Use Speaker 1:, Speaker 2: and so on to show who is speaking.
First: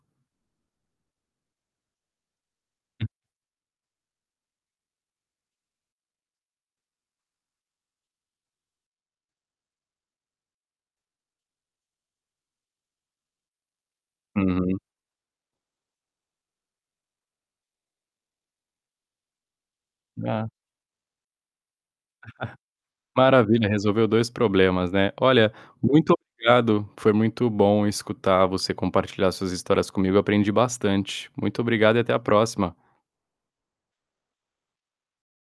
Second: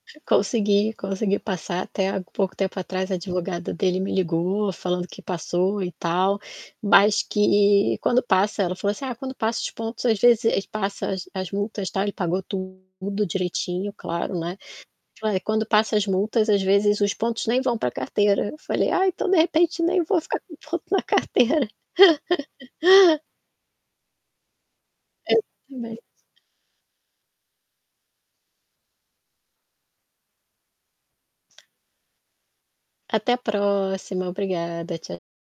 Speaker 1: Consegui, consegui passar até há pouco tempo atrás, a advogada dele me ligou falando que passou e tal. Mas que quando passa ela falou assim: "Ah quando passa os pontos às vezes ele passa as as multas tal" ele pagou tudo direitinho claro, né.
Speaker 2: Uhum.
Speaker 1: Falou: "Eh, quando passa as multas às vezes os pontos nem vão pra carteira". Eu falei: "Ai então de repente nem vou ficar
Speaker 2: Dá.
Speaker 1: com ponto na carteira."
Speaker 2: Maravilha, resolveu 2 problemas, né. Olha,
Speaker 1: Exatamente.
Speaker 2: muito obrigado, foi muito bom escutar você compartilhar suas histórias comigo, aprendi bastante. Muito obrigado e até a próxima.
Speaker 1: Até a próxima obrigada. Tcha